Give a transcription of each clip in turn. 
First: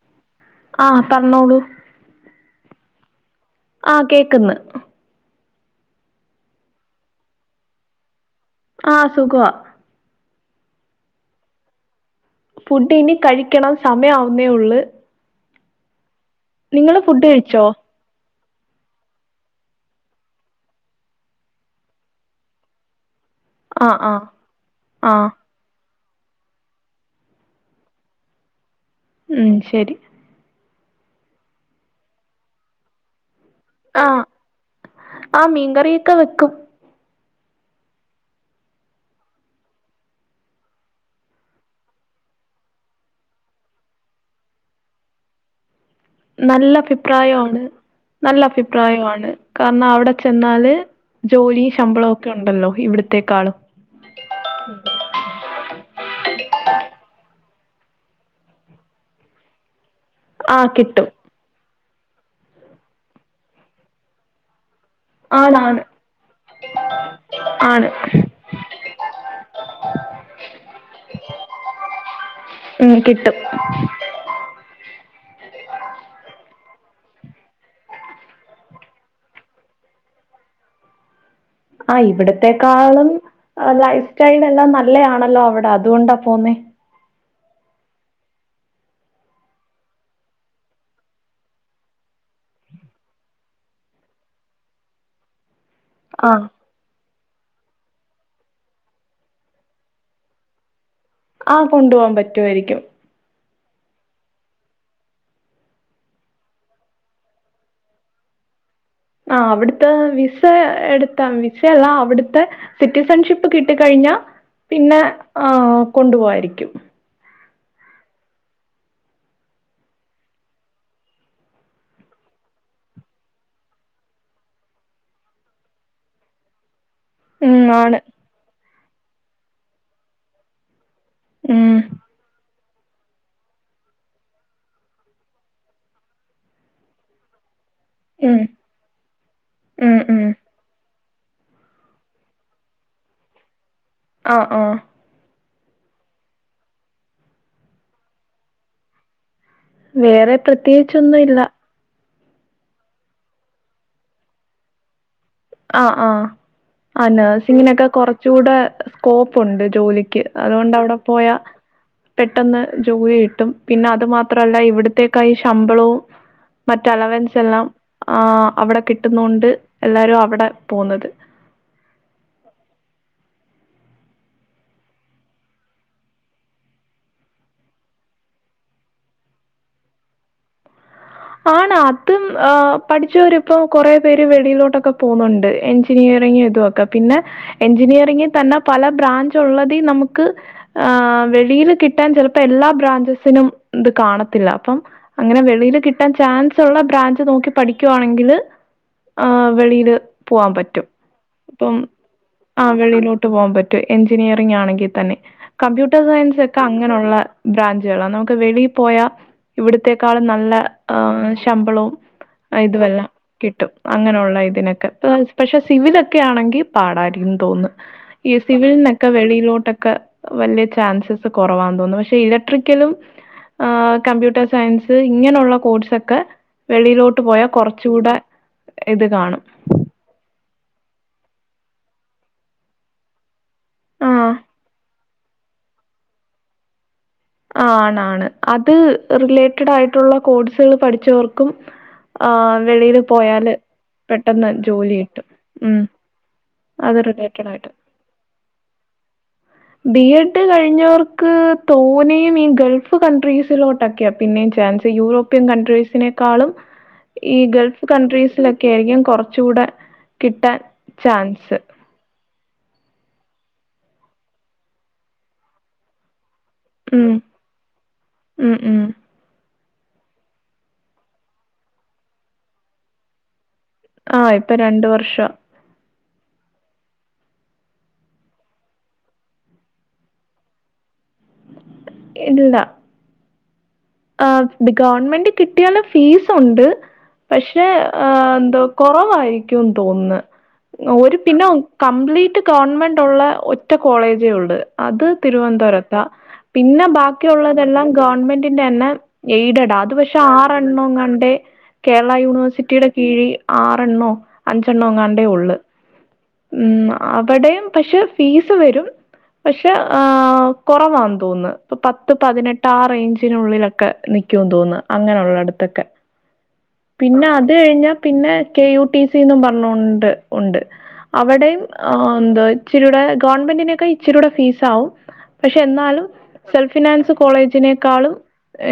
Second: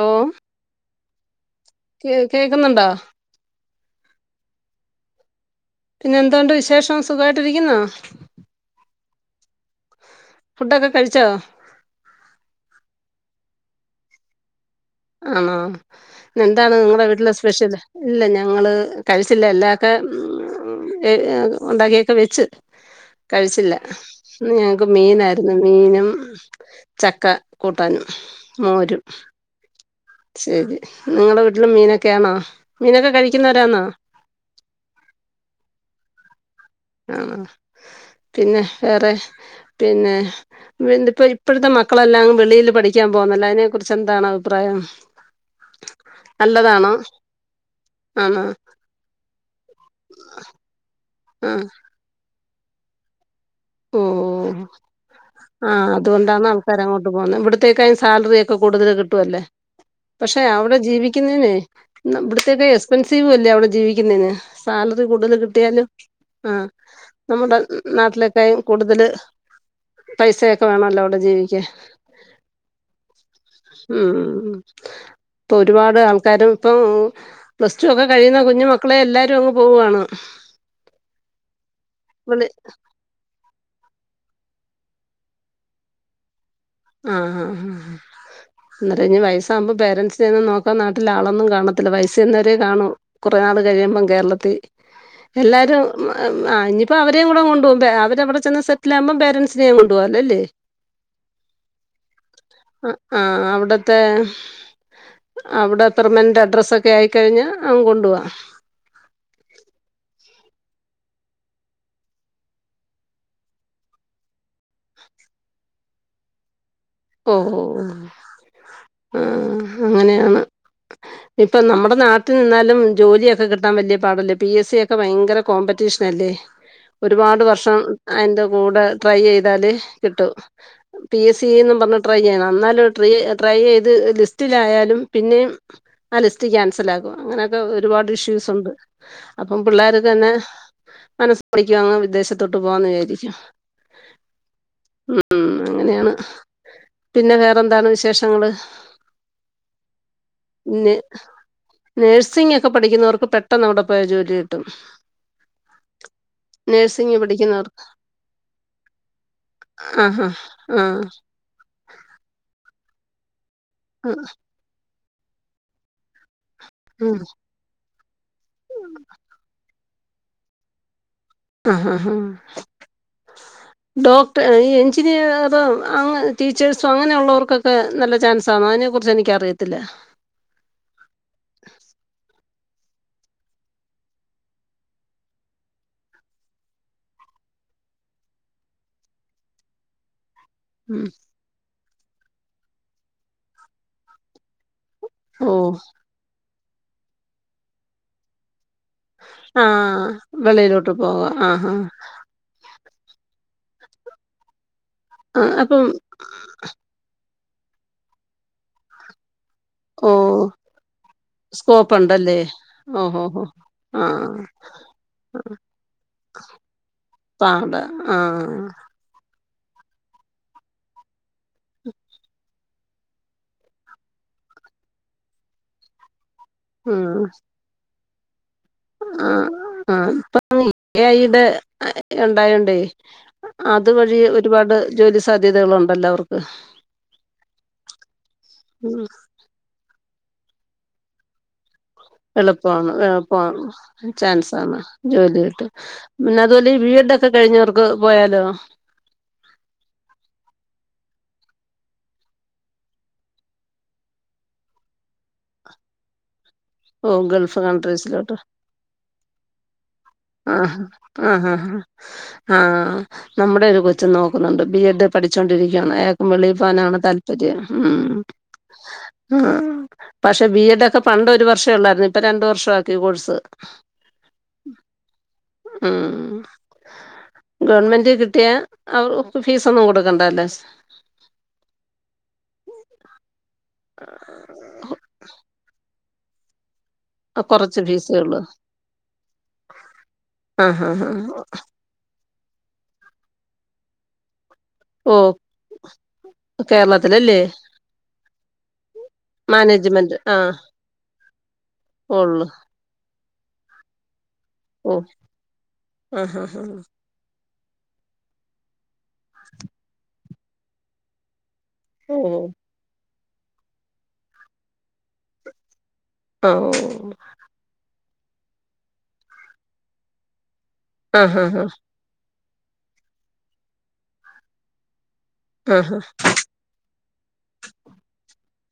ഓ ആഹ് പറഞ്ഞോളൂ കേ കേക്ക്ന്ന് ണ്ടോ ആഹ് കേക്ക്ന്ന് പിന്നെ എന്തോണ്ട് വിശേഷം സുഖായിട്ടിരിക്കുന്നോ ആഹ് സുഖവാ ഫുഡൊക്കെ കഴിച്ചോ ഫുഡ് ഇനി കഴിക്കണം സമയം ആവുന്നേ ഉള്ള് ആണോ ഇന്നെന്താണ് നിങ്ങടെ ഫുഡ് വീട്ടിലെ കഴിച്ചോ സ്പെഷ്യല് ഇല്ല ഞങ്ങള് കഴിച്ചില്ല എല്ലാക്കെ ഉം ഉം ഉണ്ടാക്കിയൊക്കെ വെച്ച് കഴിച്ചില്ല ആഹ് ആഹ് ഇന്ന് ഞങ്ങൾക്ക് ആഹ് മീനായിരുന്നു ഇന്ന് മീനും ചക്ക കൂട്ടാനും മോരും ഉം ശരി ശെരി നിങ്ങടെ വീട്ടിൽ മീനൊക്കെയാണോ മീനൊക്കെ കഴിക്കുന്നവരാന്നോ ആഹ് ആഹ് മീൻകറിയൊക്കെ വെക്കും ആണോ പിന്നെ വേറെ പിന്നെ വിന്ന് ഇപ്പൊ ഇപ്പോഴത്തെ മക്കളെല്ലാം വെളിയിൽ പഠിക്കാൻ പോകുന്നല്ലോ അതിനെ കുറിച്ച് എന്താണ് അഭിപ്രായം [inaudible] നല്ല നല്ലതാണോ അഭിപ്രായാണ് നല്ല ആണോ അഭി പ്രായവാണ് കാരണം അവിടെ ചെന്നാല് ആ ജോലി ശമ്പളൊക്കെ ഉണ്ടല്ലോ ഇവിടത്തേക്കാളും ഉം ഉം ഉം ആഹ് അതുകൊണ്ടാണ് ആൾക്കാര് അങ്ങോട്ട് പോകുന്നത് ഇവിട്ത്തേക്കാളും സാലറി ഒക്കെ കൂടുതല് കിട്ടുവല്ലേ പക്ഷെ ആഹ് അവിടെ കിട്ടും ജീവിക്കുന്നെനേ ഇവിട്ത്തെ ഒര് എസ്പെൻസീവ് ഇല്ലേ അവിടെ ജീവിക്കുന്നതിന് സാലറി കൂടുതല് ആണാണ് കിട്ടിയാലും ആഹ് നമ്മുടെ ആണ് നാട്ടിലെ ലേയും കൂടുതല് പൈസയൊക്കെ വേണല്ലോ ഔടെ ജീവിക്കാൻ ഉം കിട്ടും ഉം പ്പോ ഒരുപാട് ആൾക്കാരും ഇപ്പം പ്ലസ്ടു ഒക്കെ കഴിയുന്ന കുഞ്ഞു മക്കളെ എല്ലാരും അങ്ങ് പോവാണ് ആഹ് വിളി ഇവിടത്തെക്കാളും ലൈഫ് സ്റ്റൈല് എല്ലാം നല്ലെയാണല്ലോ അവിടെ അതുകൊണ്ടാ പോവുന്നെ ആഹ് ആഹ് ആഹ് ന്നേരം ഇഞ്ഞ് വയസ്സാവുമ്പോ പേരൻസിനെ ഒന്നും നോക്കാൻ നാട്ടില് ആളൊന്നും കാണത്തില്ല വയസ്സ് ചേന്നവരെ കാണൂ കൊറെ നാള് കഴിയുമ്പം കേരളത്തി എല്ലാരും ആഹ് ഇഞ്പ്പം അവരെ കൂടെ കൊണ്ടു പോകും അവര് അവിടെ ചെന്ന് സെറ്റില് ആകുമ്പം പേരൻസിനെയും കൊണ്ടു പോകും അല്ലല്ലേ ആഹ് കൊണ്ടു പോവാൻ പറ്റുവായിരിക്കും ആഹ് അവിട്ത്തെ അവിടെ അത്തർമെന്റ് അഡ്രസ്സ് ഒക്കെ ആയിക്കഴിഞ്ഞാ അങ്ങ് കൊണ്ടു പോവാ ആഹ് അവിട്ത്തെ വിസ എടുത്താ വിസയല്ല അവിട്ത്തെ സിറ്റിസൺ ഷിപ്പ് കിട്ടി കഴിഞ്ഞാ പിന്നെ ആഹ് കൊണ്ടുപോവായിരിക്കും ഓഹോ ആഹ് അങ്ങനെയാണ് ഇപ്പം നമ്മുടെ നാട്ടിൽ നിന്നാലും ജോലിയൊക്കെ കിട്ടാൻ വെല്ല്യേ പാടല്ലേ പി എ സി ഒക്കെ ഭയങ്കര കോമ്പറ്റീഷനല്ലെ ഒരുപാട് ഉം വർഷം ആണ് അയ്ന്റെ കൂടെ ട്രൈ ചെയ്താല് കിട്ടും പി എസി ഉം ന്നും ട്രൈ ചെയ്യണം ന്നാലും ട്രി ട്രൈ ചെയ്ത് ലിസ്റ്റിലായാലും പിന്നെയും ആഹ് ലിസ്റ്റ് ക്യാൻസലാക്കും അങ്ങനെയൊക്കെ ഒരുപാട് ഉം ഇഷ്യൂസ് ഉണ്ട് അപ്പം ഉം പിള്ളേര് ഉം തന്നെ മനസ് പിഠിക്കും അങ്ങ് വിദേശത്തോട്ട് പോവാന്ന് വിചാരിക്കും ആഹ് ആഹ് ഉം ഉം അങ്ങനെയാണ് പിന്നെ വേറെ എന്താണ് വിശേഷങ്ങള്? വേറെ പ്രത്യേകിച്ചൊന്നും ഇല്ല നേഴ്സിംങ്ങോക്കെ പഠിക്കുന്നോർക്ക് പെട്ടെന്ന് അവിടെ പോയ ജോലി കിട്ടും ആഹ് ആഹ് ആഹ് നേഴ്സിംഗ് പഠിക്കുന്നവർക്ക് നഴ്സിങ്ങിനൊക്കെ കൊറച്ചുടെ സ്കോപ്പ് ഉണ്ട് ആ ജോലിക്ക് ഹാ അതുകൊണ്ട് ആ അവിടെ പോയ പെട്ടെന്ന് ജോലി കിട്ടും പിന്നെ അതു ആ മാത്രല്ല ഇവിടത്തേക്കായും ശമ്പളവും മറ്റ് ഉം അലവൻസെല്ലാം ആഹ് അവിടെ കിട്ടുന്നോണ്ട് എല്ലാരും അവിടെ പോന്നത് ആഹ് ആഹ് ഹാ ഡോക്ട, ഈ എഞ്ചിനീയറും, ടീച്ചേഴ്സും അങ്ങനെ ഉള്ളവർക്കൊക്കെ നല്ല ചാൻസ് സമാനിയെ കുറിച്ച് എനിക്കറിയത്തില്ല ആണോ അതും പഠിച്ചവരിപ്പം കൊറെ പേര് വെളിയിലോട്ടൊക്കെ പോന്നുണ്ട് എഞ്ചിനീയറിങ് ഇതോ ക്കെ പിന്നെ എഞ്ചിനീയറിങ്ങിൽ തന്നെ പല ബ്രാഞ്ച് ഉള്ളതി നമുക്ക് ഉം ആഹ് വെളിയില് കിട്ടാൻ ചെലപ്പോ എല്ലാ ബ്രാഞ്ചസിനും ഇത് കാണത്തില്ല അപ്പം അങ്ങനെ ഓ വെളിയില് കി ചാൻസ് ഉള്ള ബ്രാഞ്ച് നോക്കി പഠിക്കുവാണെങ്കില് ആഹ് ആ വെളിയില് പോവാൻ പറ്റും വെളിയിലോട്ട് പോകാം ആ ഹാ പ്പം ആഹ് വെളിയിലോട്ട് പോവാൻ പറ്റും എഞ്ചിനീയറിംഗ് ആണെങ്കി തന്നെ ആ അപ്പം കമ്പ്യൂട്ടർ സയൻസ് ക്ക അങ്ങനെയുള്ള ബ്രാഞ്ചുകളാ നമുക്ക് വെളി പോയാ ഓ ഇവിടത്തെക്കാളും നല്ല ശമ്പളവും സ്കോപ്പ് ഉണ്ടല്ലേ ഇതുവെല്ലാം ഓഹോ ഹോ കിട്ടും ആ അങ്ങനെയുള്ള ഇതിനൊക്കെ പക്ഷെ സിവിലൊക്കെ ആണെങ്കി പാടായിരിക്കും തോന്ന് പാട ഈ ആ സിവിൽ ന്നെക്കെ വെളിയിലോട്ടൊക്കെ വല്ല്യ ചാൻസസ് കൊറവാന്ന് തോന്നുന്ന് പക്ഷെ ഇലക്ട്രി ക്കലും, ആഹ് കമ്പ്യൂട്ടർ സയൻസ് ഇങ്ങനൊള്ള കോഴ്സൊക്കെ വെളിയിലോട്ട് പോയാ കൊറച്ചൂടെ ആ ആ ഇപ്പാന്നെ എ ഐ ടെ ഉണ്ടായോണ്ടേ അതുവഴി ആഹ്. ഒരുപാട് ജോലി സാധ്യതകളുണ്ടല്ലോ അവർക്ക്? ആഹ് ആണാണ് അത് ഉം റിലേറ്റഡായിട്ടുള്ള കോഴ്സുകള് പഠിച്ചവർക്കും ആഹ് എളുപ്പവാണ് വെളിയില് പോയാല് എളുപ്പാണ് ചാൻസാണ് ജോലി കിട്ടും പിന്നെ അതുവെല്ലാ ഈ ബീ അത് എഡ് ഒക്കെ റിലേറ്റഡ് ആയിട്ട്. കഴിഞ്ഞവർക്ക് പോയാലോ? ബി എഡ് കഴിഞ്ഞവർക്ക് തോനയും ഈ ഗൾഫ് കൺട്രീസിലോട്ട് ക്കെയാ പിന്നെയും ചാൻസ് യൂറോപ്യൻ കൺട്രീസിനെക്കാളും ഓ ഈ ഗൾഫ് കൺട്രീസിലോട്ട് കൺട്രീസ് ലൊക്കെ രിക്കും കൊറച്ചുടെ ആഹ് ആ ഹാ ആഹ് നമ്മുടെ ഒരു കൊച്ച് നോക്കുന്നുണ്ട് ബി എഡ് പഠിച്ചോണ്ടിരിക്കാണ് എ വെളി പോവാനാണ് ഉം. താല്പര്യം ഉം ഉം ഉം. ആഹ് പക്ഷെ ബി എ ഡൊക്കെ പണ്ടൊരു വർഷെയൊള്ളായിരുന്നു ഇപ്പൊ രണ്ടു വർഷാക്കി കോഴ്സ് ആഹ് ഇപ്പ രണ്ട് വർഷാ ഉംഹ് ഗവൺമെന്റ് കിട്ടിയ അവ് ഫീസൊന്നും കൊടുക്കണ്ടല്ലോ? ഇല്ല ആഹ് ഗവൺമെന്റ് കിട്ടിയാലും ഫീസൊണ്ട് പക്ഷെ കൊറച്ച് ഫീസേ ഏഹ് ഉള്ളൂ എന്തോ കൊറവായിരിക്കൂന്ന് തോന്ന്ന്ന് ആഹ് ആഹ് ഓര് ആഹ് പിന്നെ ഓ കംപ്ലീറ്റ് ഗവൺമെന്റൊള്ള ഒറ്റ കോളേജേയൊള്ള് അത് ഓ തിരുവനന്തപുരത്താ പിന്നെ കേരളത്തിലല്ലേ ബാക്കിയുള്ളതെല്ലാം ഗവൺമെന്റ് തന്നെ എയ്ഡഡാ അത് മാനേജ്മെന്റ് പക്ഷേ ആഹ് ആറെണ്ണങ്ങാണ്ടേ കേരള ഉള്ളു യൂണിവേസിറ്റി യ്ടെ കീഴി ആറെണ്ണോ, ഓ അഞ്ചെണ്ണോങ്ങാണ്ടേ ഒള്ള് ആഹ് ആഹ് ആഹ് അവിടെയും പക്ഷെ ഫീസ് വരും പക്ഷെ ആഹ് കൊറവാന്ന് തോന്നുന്ന് ഇപ്പ പത്ത് ഓ പതിനെട്ട് ആഹ് റെയ്ഞ്ചിനുള്ളിലൊക്കെ നിക്കൂന്ന് തോന്ന്ണ് അങ്ങനൊള്ളട്ത്തൊക്കെ ആഹ് ഓ പിന്നെ അത് കഴിഞ്ഞാ പിന്നെ കെ യു ടി സി ന്നും പറഞ്ഞോണ്ട് ഉണ്ട് ആഹ് അവിടെയും ആഹ് എന്താ ഇച്ചിരൂടെ ഗവൺമെന്റനെക്കായും ഇച്ചിരൂടെ ഫീസാവും ആഹ് ആഹ് പക്ഷെയെന്നാലും സെൽഫിനാൻസ് കോളേജിനേക്കാളും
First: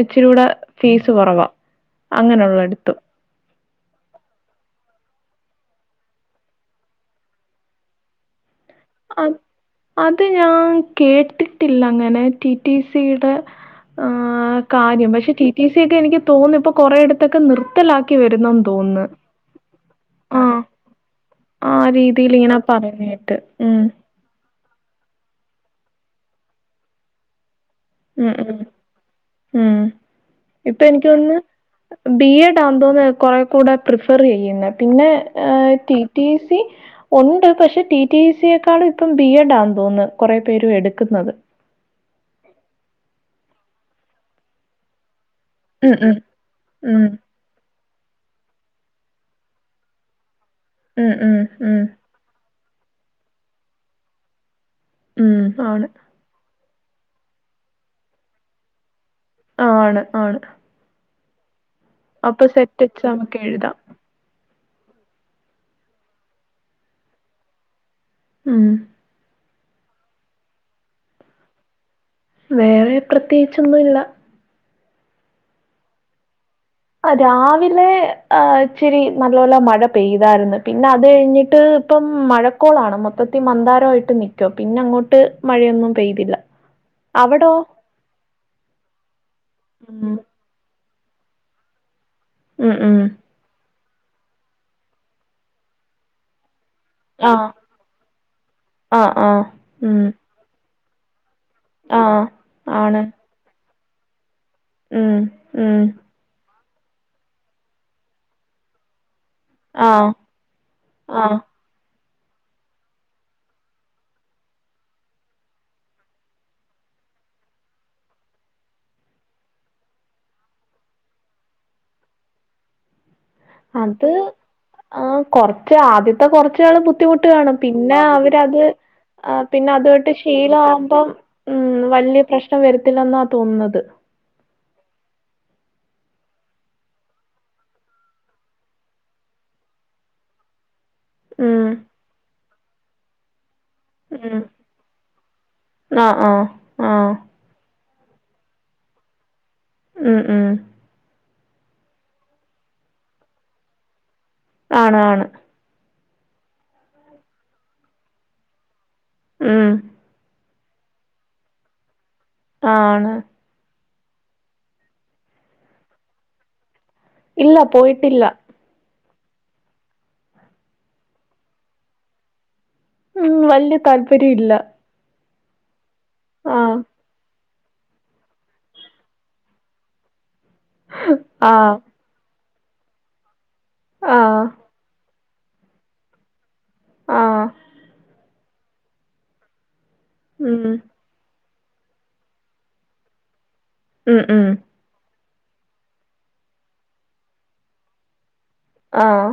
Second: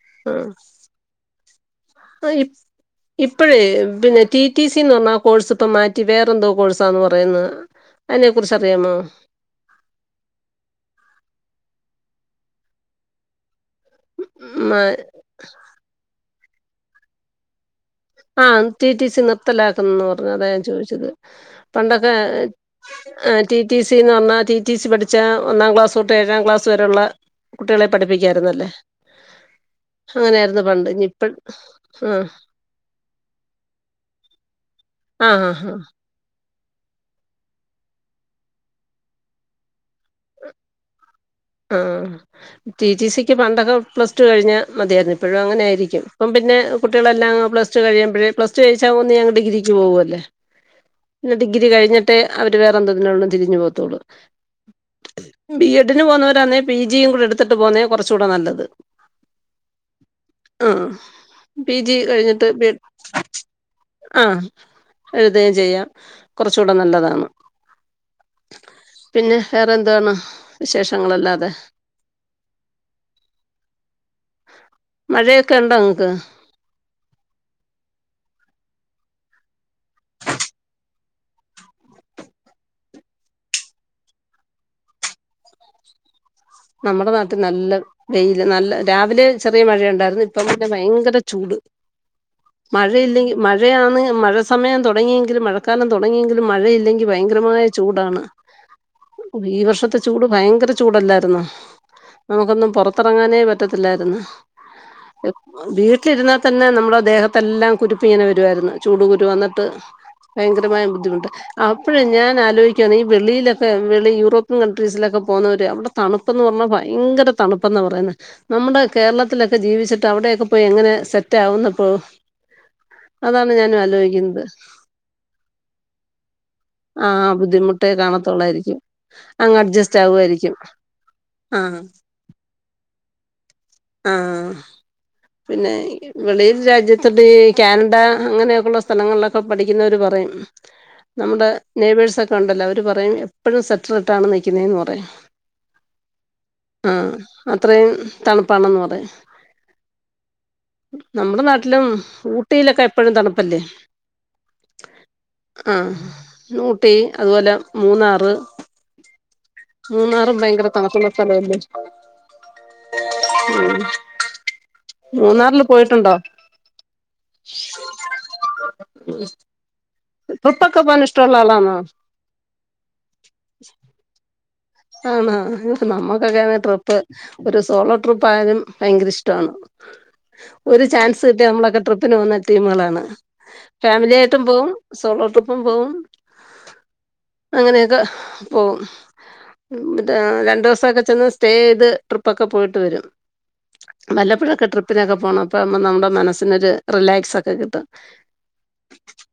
ഇച്ചിരൂട ആഹ് ഫീസ് കൊറവാ അങ്ങനെള്ളട്ത്ത് ഇപ്പഴേ പിന്നെ ടി ടി സിന്ന് പറഞ്ഞാ ആഹ് കോഴ്സിപ്പ മാറ്റി വേറെന്തോ കോഴ്സാന്ന് പറയുന്നേ? അയിനെക്കുറിച്ചറിയാമോ? അത് അത് ഞാൻ കേട്ടിട്ടില്ല അങ്ങനെ ടി ടി സി യ്ടെ ആഹ് അറിയാമോ കാര്യം പക്ഷേ ടി ടി സി യെക്കെ എനിക്ക് തോന്നാ ഇപ്പൊ കൊറെയടത്തൊക്കെ നിർത്തലാ ക്കി വെരുന്നെന്ന് തോന്ന്ണ് നിർത്തലാക്കുന്ന് പറഞ് അതാ ഞാൻ ചോയ്ച്ചത് ആ പണ്ടൊക്കെ രീതിയിൽ ഇങ്ങനെ പറയുന്ന കേട്ട്. ടി ടി ഉം സി ന്ന് പറഞ്ഞാ ടി ടി സി പഠിച്ചാ ഒന്നാം ക്ലാസ് തൊട്ട് ഏഴാം ക്ലാസ് വരെയുള്ള കുട്ടികളെ ഉം ഉം പഠിപ്പിക്കായിരുന്നല്ലേ ഉം. അങ്ങനെയായിരുന്നു പണ്ട് ഇഞ്ഞിപ്പ ആഹ് [unintelligible] കുറെ കൂടെ പ്രിഫറെയ്യുന്നെ പിന്നെ ആഹ് ആഹ് ആഹ് ടി ടി സി ഒണ്ട് പക്ഷെ ടി ടി ഇ സി യെക്കാളും ഇപ്പം ബി എ ഡാന്ന് തോന്ന്ന്ന് കൊറെ പേരും എട്ക്കുന്നത് ആഹ് ടി ടി സി ക്കി പണ്ടൊക്കെ പ്ലസ് ടു കഴിഞ്ഞാ മതിയായിര്ന്ന് ഇ പ്പഴും ഉം അങ്ങനെയായിരിക്കും ഉം ഇപ്പം പിന്നെ ഉം കുട്ടികളെല്ലാം പ്ലസ്ടു കഴിയുമ്പളെക്കും പ്ലസ്ടു ജയിച്ചാ അങ്ങ് ഡിഗ്രക്ക് പോവല്ലേ ഉം പിന്നെ ഉം ഡിഗ്രി ഉം. കഴി ഞ്ഞിട്ടേ അവര് വേറെന്തെകിലൊട്ട് തിരിഞ്ഞു പോകത്തൊള്ളൂ ഉം. ബി ആണ്. എഡ് നു പോന്നവരാ ന്നെ പി ജി യും കൂടെ എട്ത്തിട്ട് പോന്നെയാ കൊറചൂടെ നല്ലത് ആഹ് ആണ് ആണ് ആഹ് പി ജി അപ്പൊ കഴിഞ്ഞിട്ട് പെ സെറ്റ് എക്സാമൊക്കെ എഴുതാം. ആഹ് എഴുതെ ചെയ്യാം കുറച്ചുടെ നല്ലതാണ് ഉം പിന്നെ വേറെ എന്തവാണ് വിശേഷങ്ങളല്ലാതെ വേറെ പ്രത്യേകിച്ചൊന്നുല്ല മഴയൊക്കെ ഉണ്ടോ ങ്ങക്ക് അതെരാവിലെ ഇച്ചിരി നല്ലോല മഴ പെയ്തായിര്ന്ന് പിന്നെ അത് ഴിഞ്ഞിട്ട് ഇപ്പം മഴക്കോളാണ് മൊത്തത്തി മന്താരായിട്ട് നിക്ക പിന്നെ ങ്ങോട്ട് മഴയൊന്നും പെയ്തില്ല നമ്മടെ നാട്ടിൽ അവിടോ? നല്ല വെയില് നല്ല രാവിലെ ചെറിയ മഴയുണ്ടാര് ഉം. ന്ന് ഇപ്പ പിന്നെ ഭയങ്കര ചൂട് ഉം, ഉം. മഴയില്ലെങ്കി മഴയാണ് മഴ സമയം തുടങ്ങിയെങ്കിലും മഴക്കാലം തുടങ്ങിയെങ്കിലും മഴയില്ലെങ്കിൽ ക്കി ആഹ്. ഭയങ്കരമായ ചൂടാണ് ആഹ്, ആഹ്. ഈ വർഷത്തെ ഉം. ചൂട് ഭയങ്കര ചൂടല്ലായിരുന്നോ ആഹ്. നമുക്കൊന്നും ആണ്. പോറത്തറങ്ങാനേ പറ്റത്തില്ലായിരുന്നു ഉം, ഉം. വീട്ടിലിരുന്നാ തന്നെ നമ്മടെ ദേഹത്തെല്ലാം കുരുപ്പ് ഇങ്ങനെ വരുവായിര്ന് ചൂട് കുരു വന്ന ട്ട് ആഹ്. ഭയങ്കരമായ ബുദ്ധിമുട്ട് ആഹ്. അപ്പോഴും ഞാൻ ആലോയിക്കാണെ ഈ വെളിയിലൊക്കെ വെളി യൂറോപ്യൻ കൺട്രീസിലൊക്കെ പോകുന്നവര് അവിടെ തണു തണുപ്പന്ന് പറഞ്ഞാഭയങ്കര തണുപ്പന്നാ പറേന്നേ നമ്മടെ കേരളത്തിലൊക്കെ ജീവിച്ചിട്ട് അവിടെക്കെ പോയി എങ്ങനെ സെറ്റ ആകുന്നപ്പോ അതാണ് ഞാനും ആലോയി ക്കുന്നത് ആഹ് കൊറച്ച് ആദ്യത്തെ കൊറച്ചാൾ ആ ബുദ്ധിമുട്ടുകാണും ബുദ്ധിമുട്ടേ പിന്നെ അവര ത് കാണത്തൊള്ളായിരിക്കും ആഹ് അങ്ങ് പിന്നെ അഡ്ജസ്റ്റ് അതൊട്ട് ആകുമായിരിക്കും ശീലാകുമ്പം ആഹ് വലിയ പ്രശ്നം വരത്തില്ലെന്നാ തോന്നുന്നത് ആഹ് പിന്നെ വെളിയിൽ രാജ്യത്ത ഈ കാനഡ അങ്ങനെയൊക്കെയുള്ള സ്ഥലങ്ങളിലൊക്കെ പഠിക്കുന്നവര് പറയും നമ്മുടെ ഉം നെയ്ബേഴ്സൊക്കെ ഉണ്ടല്ലോ അവര് പറയും എപ്പോഴും സെ ക്റ്റർ ഇട്ടാണ് ഉം നിക്കുന്നന്ന് പറയും ആഹ് ആഹ് ആഹ് അത്രയും തണുപ്പാണെന്ന് പറയും ഉം ഉം നമ്മുടെ നാട്ടിലും ഊട്ടിയിലൊക്കെ എപ്പഴും തണുപ്പല്ലേ ആണ് ആണ് ആ നൂട്ടി അതുപോലെ മൂന്നാറ് ഉം മൂന്നാറും ഭയങ്കര തണുപ്പൊള്ള സ്ഥലല്ലേ ആണ് ഉം മൂന്നാറില് പോയിട്ടുണ്ടോ? ഇല്ല പോയിട്ടില്ല ഉം ട്രിപ്പൊക്കെ പോകാൻ ഇഷ്ട ഉള്ള ആളാണോ? ഉം വല്യ താല്പര്യ ഇല്ല ആഹ് ഹാ നമ്മുക്കൊക്കെ ആഹ് ട്രിപ്പ് ഒരു സോളോ ട്രിപ്പ് ആയാലും ഭയങ്കര ഇഷ്ടണ് ഒരു ചാൻസ് കിട്ടിയ ആഹ് നമ്മളൊക്കെ ട്രിപ്പിന് പോന്ന ടീമുകളാണ് ഫാമിലി ആഹ് ആയിട്ടും പോവും സോളോ ട്രിപ്പും പോവും ആഹ് അങ്ങനെയൊക്കെ പോകും മ് രണ്ടു ഉം ദിവസൊക്കെ ചെന്ന് സ്റ്റേ ചെയ്ത് ട്രിപ്പൊക്കെ പോയിട്ട് വരും ഉം ഉം വല്ലപ്പോഴൊക്കെ ട്രിപ്പിനൊക്കെ പോണം അപ്പ നമ്മുടെ മനസ്സിനൊരു റിലാക്സ് ഒക്കെ കിട്ടും ആഹ്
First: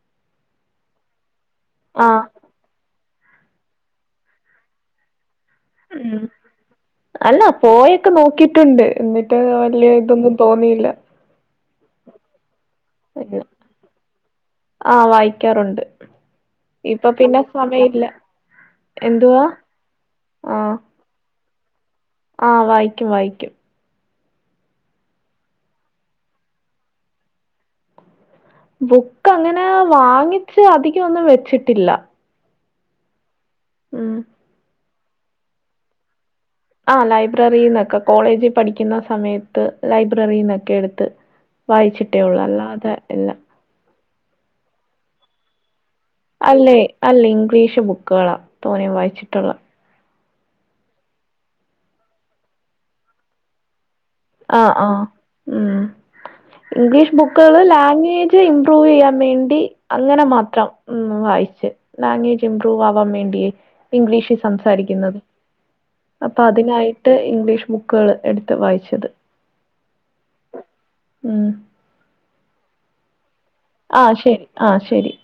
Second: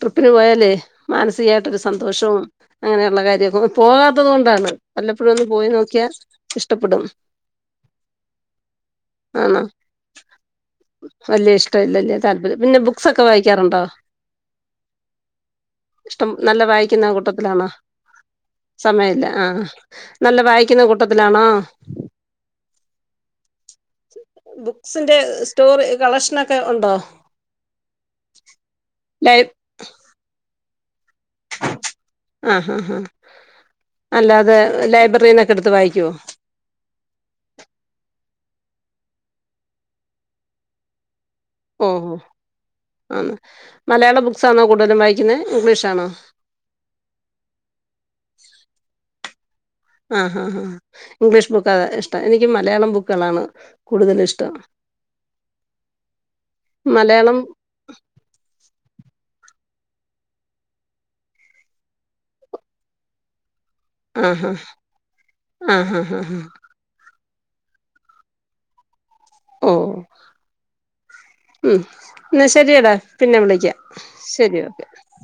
ട്രിപ്പിന് പോയാല് മാനസികായിട്ടൊരു ആഹ് സന്തോഷവും അങ്ങനെയുള്ള കാര്യൊക്കെ പോകാത്തത് കൊണ്ടാണ് വല്ലപ്പോഴും ഒന്ന് പോയി നോക്കിയാൽ ഉം ഇഷ്ടപ്പെടും അല്ല പോയൊക്കെ നോക്കിട്ടുണ്ട് എന്നിട്ട് ട്ട് വല്യ ഇതൊന്നും തോന്നിയില്ല വല്യ ഇഷ്ടല്ലല്ലേ താല്പര്യം പിന്നെ ബുക്സൊക്കെ വായിക്കാറുണ്ടോ? ആ വായിക്കാറുണ്ട് ഇഷ്ടം നല്ല ഇപ്പൊ വായിക്കുന്ന പിന്നെ കൂട്ടത്തിലാണോ? സമയമില്ല സമയല്ല എന്തുവാ ആഹ് നല്ല വായിക്കുന്ന കൂട്ടത്തിലാണോ? ആഹ് വായിക്കും വായിക്കും ബുക്സിന്റെ സ്റ്റോറി കളക്ഷനൊക്കെ ഉണ്ടോ? ബുക്ക് ലൈ അങ്ങനെ വാങ്ങിച്ച് അധികം ഒന്നും വെച്ചിട്ടില്ല ആഹ് ഹാ ഹാ ഉം അല്ലാതെ ലൈബ്രറിന്നൊക്കെ എടുത്ത് വായിക്കുവോ? ആഹ് ലൈബ്രറിന്നൊക്കെ കോളേജി പഠിക്കുന്ന സമയത്ത് ലൈബ്രറിന്നൊക്കെ എടുത്ത് ഓഹോ വായിച്ചിട്ടേ ഉള്ളൂ അല്ലാതെ ഇല്ല ആഹ് മലയാള ബുക്സാണോ കൂടുതലും വായിക്കുന്നത് ഇംഗ്ലീഷാണോ? അല്ലേ അല്ല ഇംഗ്ലീഷ് ബുക്കുകളാ തോനയും വായിച്ചിട്ടുള്ളത് ആഹ് ഹാ ഹാ ഇംഗ്ലീഷ് ബുക്കാ ഇഷ്ടം എനിക്ക് മലയാളം ബുക്കുകളാണ് കൂടുതല് ഇഷ് ആഹ് ആഹ് ഉം ഇംഗ്ലീഷ് മലയാളം ബുക്കുകൾ ലാംഗ്വേ ജ് ഇംമ്പ്രൂവയ്യാൻ വേണ്ടി അങ്ങനെ മാത്രം ഉം വായിച്ച് ലാംഗ്വേജ് ഇംമ്പ്രൂവ് ആവാൻ വേണ്ടിയേ ഇംഗ്ലീഷിൽ ആഹ് സംസാരിക്കുന്നത് ആഹ് ഹാ അപ്പൊ അതിനായിട്ട് ഇംഗ്ലീഷ് ബുക്കുകള് എടുത്ത് വായിച്ചത് ഓഹ് ഉം എന്നാ ശെരിയടാ പിന്നെ വിളിക്കാ ആഹ് ശെ ആഹ് ശെരി